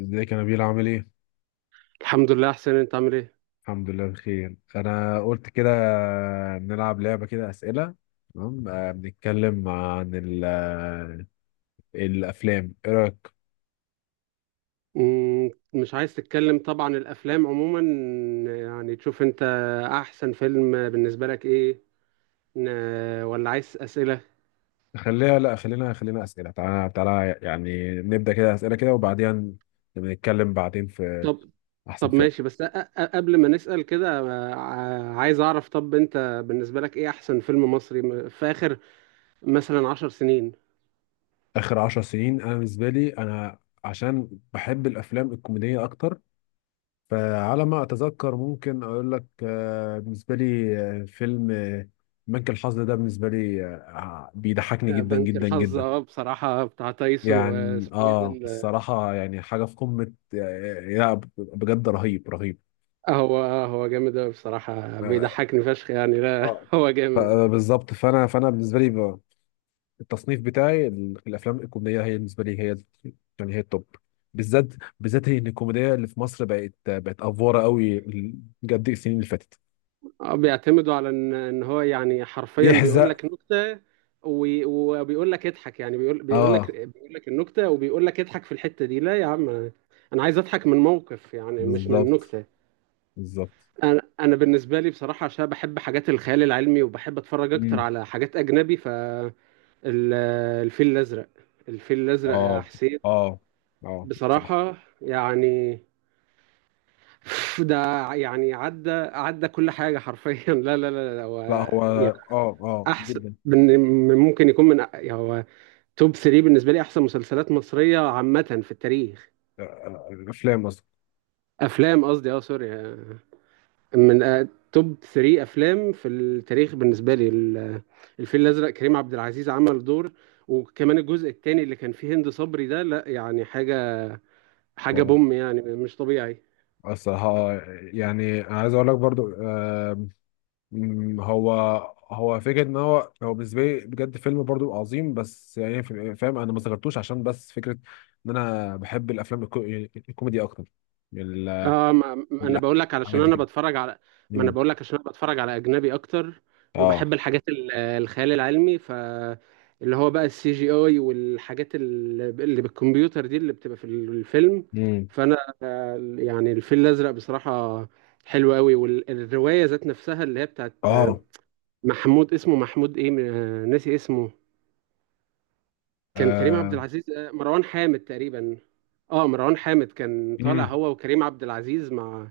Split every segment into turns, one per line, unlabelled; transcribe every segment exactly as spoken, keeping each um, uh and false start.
ازيك يا نبيل عامل ايه؟
الحمد لله، احسن. انت عامل ايه؟
الحمد لله بخير، انا قلت كده نلعب لعبة كده اسئلة. تمام، آه، بنتكلم عن ال- آه، الافلام، ايه رأيك؟
مم، مش عايز تتكلم، طبعا الافلام عموما يعني تشوف انت احسن فيلم بالنسبه لك ايه، ن- ولا عايز اسئله؟
خليها، لا، خلينا خلينا اسئلة، تعالى تعالى يعني نبدأ كده اسئلة كده وبعدين بنتكلم بعدين في
طب
احسن
طب
فيلم.
ماشي، بس أ- أ- قبل ما نسال كده، ع- عايز اعرف. طب انت بالنسبه لك ايه احسن فيلم مصري م- في اخر مثلا عشر سنين؟
اخر عشر سنين، انا بالنسبة لي انا عشان بحب الافلام الكوميدية اكتر، فعلى ما أتذكر ممكن أقول لك، آه، بالنسبة لي آه، فيلم آه، بنك الحظ ده بالنسبة لي، آه، آه، بيضحكني
آه،
جدا
بنك
جدا
الحظ.
جدا.
اه بصراحه بتاع تايسون،
يعني
واسمه ايه ده
آه
ال-
الصراحة يعني حاجة في قمة، آه، لا بجد رهيب رهيب.
هو هو جامد أوي بصراحه،
آه.
بيضحكني فشخ يعني. لا
آه.
هو
ف-
جامد.
آه، بالظبط، فأنا فأنا بالنسبة لي ب- التصنيف بتاعي ال- الأفلام الكوميدية هي بالنسبة لي هي يعني هي التوب، بالذات بالذات إن الكوميديا اللي في مصر بقت بقت أفورة قوي ال- بجد السنين اللي فاتت
اه بيعتمدوا على ان ان هو يعني حرفيا بيقول
يحزق.
لك نكته وي- وبيقول لك اضحك. يعني بيقول بيقول لك
آه،
بيقول لك النكته وبيقول لك اضحك في الحته دي. لا يا عم، انا أنا عايز اضحك من موقف يعني، مش من
بالظبط.
نكته.
بالظبط.
انا انا بالنسبه لي بصراحه، عشان بحب حاجات الخيال العلمي وبحب اتفرج اكتر
امم.
على حاجات اجنبي. فالفيل الازرق الفيل الازرق يا
اه.
حسين،
اه. اه، صح.
بصراحه يعني ده يعني عدى عدى كل حاجه حرفيا لا لا لا لا،
لا،
هو
هو اه. اه
احسن
جدا.
من من- ممكن يكون من يعني هو توب ثلاثة بالنسبه لي، احسن مسلسلات مصريه عامه في التاريخ.
آه، آه، افلام اصلا.
افلام قصدي، اه سوري. آه، من آه، توب ثلاثة افلام في التاريخ بالنسبه لي ال- الفيل الازرق، كريم عبد العزيز عمل دور، وكمان الجزء الثاني اللي كان فيه هند صبري ده، لا يعني حاجه، حاجه
اه
بوم يعني، مش طبيعي.
الصراحه. يعني انا عايز اقول لك برضو، آم، مم، هو هو فكره ان هو هو بالنسبه لي بجد فيلم برضو عظيم، بس يعني في- فاهم انا ما ذكرتوش عشان بس فكره ان انا بحب الافلام الكو... يعني الكوميدي اكتر من ال-
اه ما ما انا
من
بقول لك علشان
الحاجات دي
انا
كده.
بتفرج على، ما انا
مم.
بقول لك عشان انا بتفرج على اجنبي اكتر،
اه.
وبحب الحاجات ال- الخيال العلمي، ف اللي هو بقى السي جي اي، والحاجات ال- اللي بالكمبيوتر دي اللي بتبقى في الفيلم.
مم.
فانا آه، يعني الفيل الازرق بصراحة حلو قوي، والرواية ذات نفسها اللي هي بتاعت آه،
اه.
محمود، اسمه محمود ايه آه، ناسي اسمه. كان كريم عبد
آه.
العزيز آه، مروان حامد تقريبا. اه مروان حامد كان طالع
مم.
هو وكريم عبد العزيز مع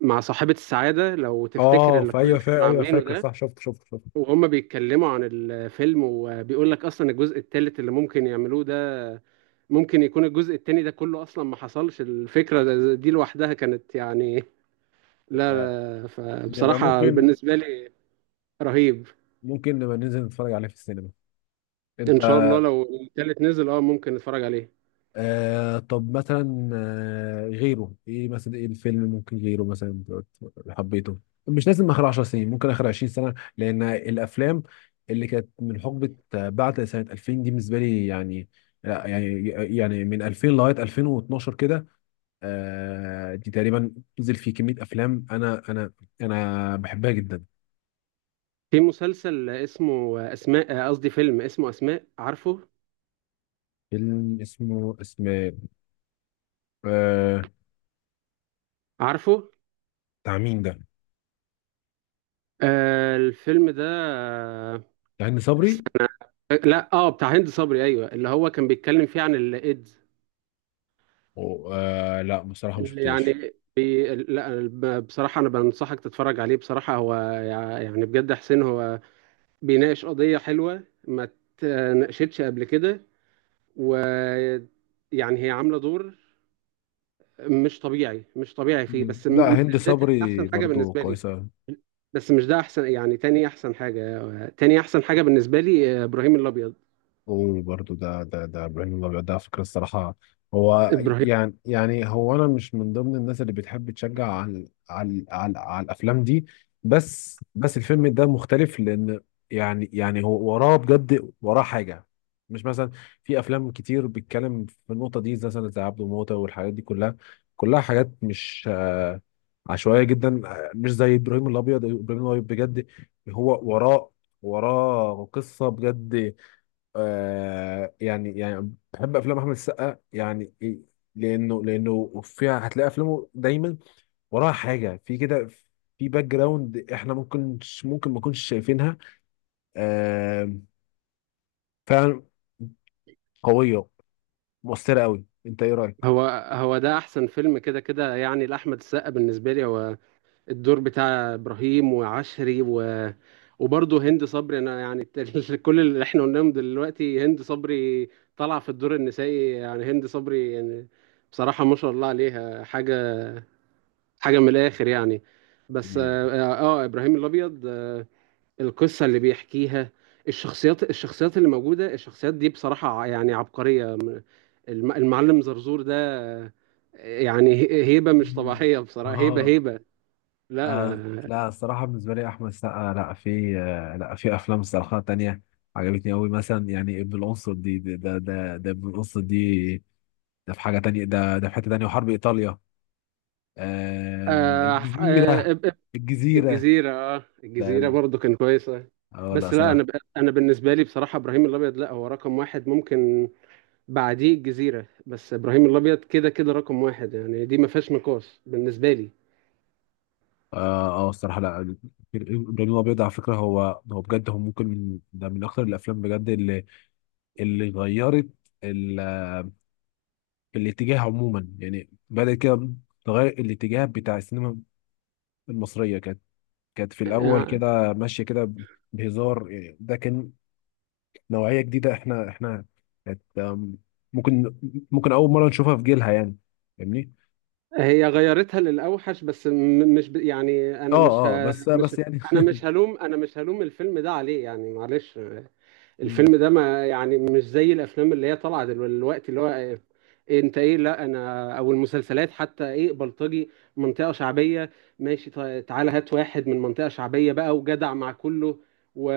مع صاحبة السعادة، لو تفتكر
اه في
اللقاء اللي
ايوه فا...
كانوا
ايوه
عاملينه
فاكر
ده،
صح، شفت شفت شفت.
وهم بيتكلموا عن الفيلم، وبيقول لك أصلا الجزء الثالث اللي ممكن يعملوه ده، ممكن يكون الجزء الثاني ده كله أصلا ما حصلش. الفكرة دي لوحدها كانت يعني،
آه.
لا
نبقى
فبصراحة
ممكن،
بالنسبة لي رهيب.
ممكن نبقى ننزل نتفرج عليه في السينما انت.
إن شاء الله، لو الثالث نزل أه ممكن نتفرج عليه.
آه طب مثلا آه غيره ايه مثلا، ايه الفيلم ممكن غيره مثلا حبيته؟ مش لازم اخر عشر سنين، ممكن اخر عشرين سنه، لان الافلام اللي كانت من حقبه آه، بعد سنه ألفين دي بالنسبه لي يعني، لا يعني يعني من ألفين لغايه ألفين واثني عشر كده، آه دي تقريبا نزل فيه كميه افلام انا انا انا بحبها جدا.
في مسلسل اسمه أسماء، قصدي فيلم اسمه أسماء، عارفه؟
فيلم اسمه اسم آه،
عارفه؟
بتاع مين ده؟
آه الفيلم ده
بتاع هند صبري؟
آه، لا اه بتاع هند صبري، ايوه، اللي هو كان بيتكلم فيه عن الايدز.
و- آه لا بصراحة ما
اللي
شفتوش.
يعني بي... لا، ب- بصراحه انا بنصحك تتفرج عليه بصراحه. هو يع- يعني بجد حسين، هو بيناقش قضيه حلوه ما اتناقشتش قبل كده، و يعني هي عامله دور مش طبيعي، مش طبيعي فيه.
مم.
بس
لا
م-
هند
مش ده تاني
صبري
احسن حاجه
برضو
بالنسبه لي.
كويسة.
بس مش ده احسن يعني، تاني احسن حاجه. تاني احسن حاجه بالنسبه لي آه، ابراهيم الابيض.
وبرضه ده ده ده ابراهيم الابيض ده على فكره الصراحه هو
ابراهيم
يعني يعني هو انا مش من ضمن الناس اللي بتحب تشجع على على على, على الافلام دي، بس بس الفيلم ده مختلف لان يعني يعني هو وراه بجد وراه حاجه، مش مثلا في افلام كتير بتتكلم في النقطه دي زي مثلا زي عبده موته والحاجات دي كلها، كلها حاجات مش آه، عشوائيه جدا آه، مش زي ابراهيم الابيض. ابراهيم الابيض بجد هو وراه وراه قصة بجد. آه يعني يعني بحب افلام احمد السقا يعني إيه، لانه لانه فيها هتلاقي افلامه دايما وراها حاجه في كده، في باك جراوند احنا ممكن ممكن ما كناش شايفينها. آه. فعلا قويه، مؤثره قوي. انت ايه رايك؟
هو هو ده احسن فيلم كده كده يعني لاحمد السقا بالنسبه لي، هو الدور بتاع ابراهيم وعشري، و... وبرضه هند صبري، انا يعني الت- كل اللي احنا قلناهم دلوقتي، هند صبري طالعه في الدور النسائي يعني، هند صبري يعني، بصراحه ما شاء الله عليها، حاجه حاجه من الاخر يعني. بس
دي-
اه, آه ابراهيم الابيض آه القصه اللي بيحكيها، الشخصيات الشخصيات اللي موجوده، الشخصيات دي بصراحه ع- يعني عبقريه، م- الم- المعلم زرزور ده آه، يعني هي- هيبه مش
مم.
طبيعيه بصراحه، هيبه
آه.
هيبه. لا
آه.
لا
لا الصراحة بالنسبة لي أحمد السقا، لا في آه لا في أفلام الصراحة تانية عجبتني أوي مثلا. يعني ابن الأنصر دي، ده ده ده ده ابن الأنصر دي ده في حاجة تانية، ده ده في حتة تانية. وحرب إيطاليا. آه،
آه آه
الجزيرة.
إب- إب-
الجزيرة.
الجزيرة. اه
ده
الجزيرة
ال-
برضو كان كويسة.
اه لا
بس لا انا ب...
صراحة.
انا بالنسبة لي بصراحة ابراهيم الابيض، لا هو رقم واحد. ممكن بعديه الجزيرة، بس ابراهيم الابيض كده كده رقم واحد يعني، دي ما فيهاش نقاش بالنسبة لي.
اه اه الصراحة لا، إبراهيم الأبيض على فكرة هو هو بجد هو ممكن من ده من أكثر الأفلام بجد اللي اللي غيرت ال... الاتجاه عموما، يعني بدأت كده تغير الاتجاه بتاع السينما المصرية. كانت كانت في الأول
آه
كده ماشية كده بهزار، يعني ده كان نوعية جديدة، احنا احنا ات- أم، ممكن ممكن أول مرة نشوفها في جيلها يعني. فاهمني؟
هي غيرتها للاوحش، بس م... مش ب... يعني انا
اه.
مش
اه
ه...
بس
مش
بس يعني
انا مش هلوم انا مش هلوم الفيلم ده عليه يعني، معلش.
مم.
الفيلم ده ما يعني، مش زي الافلام اللي هي طالعه دلوقتي اللي هو إيه، انت ايه لا انا، او المسلسلات حتى، ايه بلطجي، منطقه شعبيه. ماشي طيب، تعالى هات واحد من منطقه شعبيه بقى وجدع مع كله، و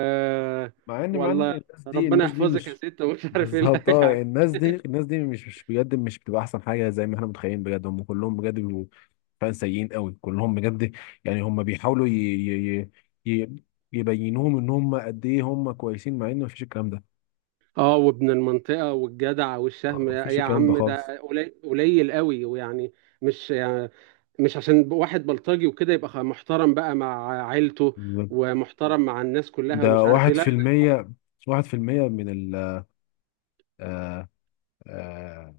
مع ان مع ان
والله
الناس دي
ربنا
الناس دي
يحفظك يا
مش،
ست ومش عارف ايه. لا،
بالظبط. اه
يعني.
الناس دي الناس دي مش مش بجد مش بتبقى احسن حاجه زي ما احنا متخيلين، بجد هم كلهم بجد بيبقوا فعلا سيئين قوي كلهم بجد. يعني هم بيحاولوا ي... ي... ي... ي- يبينوهم ان هم قد ايه هم كويسين، مع ان مفيش الكلام ده.
اه وابن المنطقة والجدع
آه،
والشهم، يا
مفيش
يا
الكلام ده
عم
خالص.
ده قليل قليل قوي، ويعني مش يعني، مش عشان واحد بلطجي وكده يبقى خ- محترم بقى مع عيلته
بالظبط.
ومحترم مع الناس كلها
ده
ومش عارف
واحد
ايه. لا
في
ده
المية. واحد في المية من ال آه، آه،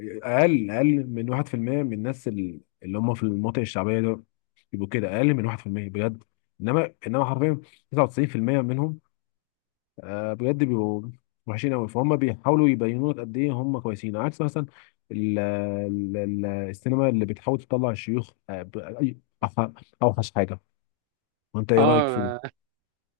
اقل، اقل من واحد في المية من الناس ال- اللي هم في المناطق الشعبيه دول يبقوا كده اقل من واحد في المية بجد. انما انما حرفيا تسعة وتسعين في المية منهم آه، بجد بيبقوا وحشين قوي. فهم بيحاولوا يبينوا لك قد ايه هم كويسين، عكس مثلا ال- ال- ال- السينما اللي بتحاول تطلع الشيوخ آه، بأي- أوح- اوحش حاجه. وانت ايه رايك في؟
اه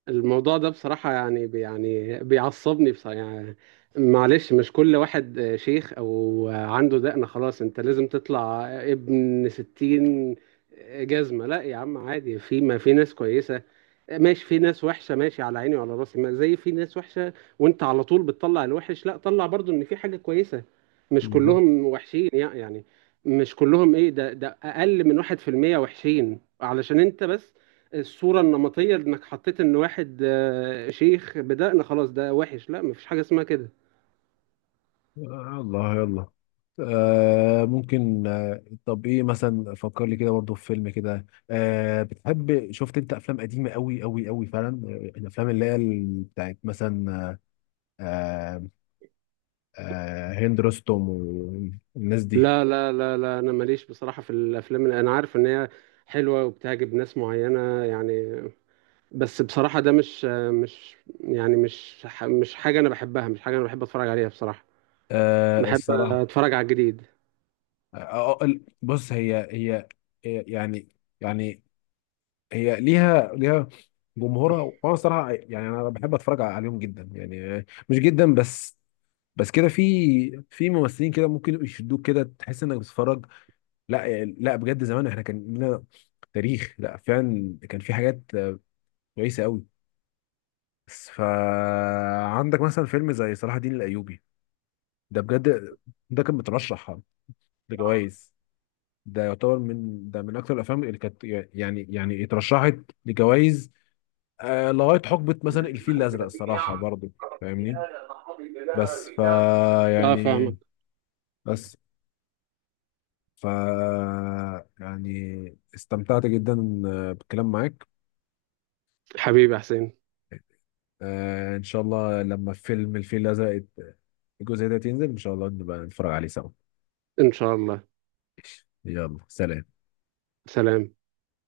الموضوع ده بصراحة يعني، بي- يعني بيعصبني بصراحة يعني، معلش، مش كل واحد آه، شيخ او آه، عنده دقنة خلاص انت لازم تطلع ابن ستين جزمة، لا يا عم عادي، في ما في ناس كويسة، ماشي في ناس وحشة، ماشي على عيني وعلى راسي، ما زي في ناس وحشة. وانت على طول بتطلع الوحش، لا طلع برضو ان في حاجة كويسة. مش
بالظبط.
كلهم وحشين يع- يعني، مش كلهم ايه، ده ده اقل من واحد في المية وحشين علشان انت بس الصورة النمطية انك حطيت ان واحد آه، شيخ بدقن خلاص ده وحش، لا مفيش حاجة اسمها كده.
يلا يلا. آه ممكن. آه طب ايه مثلا، فكر لي كده برضه في فيلم كده، آه بتحب، شفت انت افلام قديمه قوي قوي قوي فعلا، آه، الافلام اللي هي ال- بتاعت مثلا آه، آه هند رستم والناس دي.
لا لا لا لا، انا ماليش بصراحة في الافلام، انا عارف ان هي حلوة وبتعجب ناس معينة يعني، بس بصراحة ده مش مش يعني، مش ح- مش حاجة أنا بحبها، مش حاجة أنا بحب أتفرج عليها بصراحة.
آه
بحب
الصراحه
أتفرج على الجديد.
آه آه، ال- بص هي هي هي يعني يعني هي ليها ليها جمهورها، وانا صراحه يعني انا بحب اتفرج عليهم جدا، يعني مش جدا بس، بس كده في في ممثلين كده ممكن يشدوك كده تحس انك بتتفرج. لا يعني لا بجد زمان احنا كان لنا تاريخ، لا فعلا كان في حاجات كويسه قوي. بس فعندك مثلا فيلم زي صلاح الدين الايوبي ده بجد ده كان مترشح لجوائز، ده يعتبر من ده من اكثر الافلام اللي كانت يعني يعني اترشحت لجوائز. آه لغايه حقبه مثلا الفيل الازرق الصراحه برضه. فاهمني؟ بس فا
اه
يعني
فاهمك.
بس فا يعني استمتعت جدا بالكلام معاك.
حبيبي يا حسين،
آه، ان شاء الله لما فيلم الفيل الازرق الجزء ده ينزل ان شاء الله نبقى نتفرج عليه سوا.
إن شاء الله.
يلا سلام.
سلام.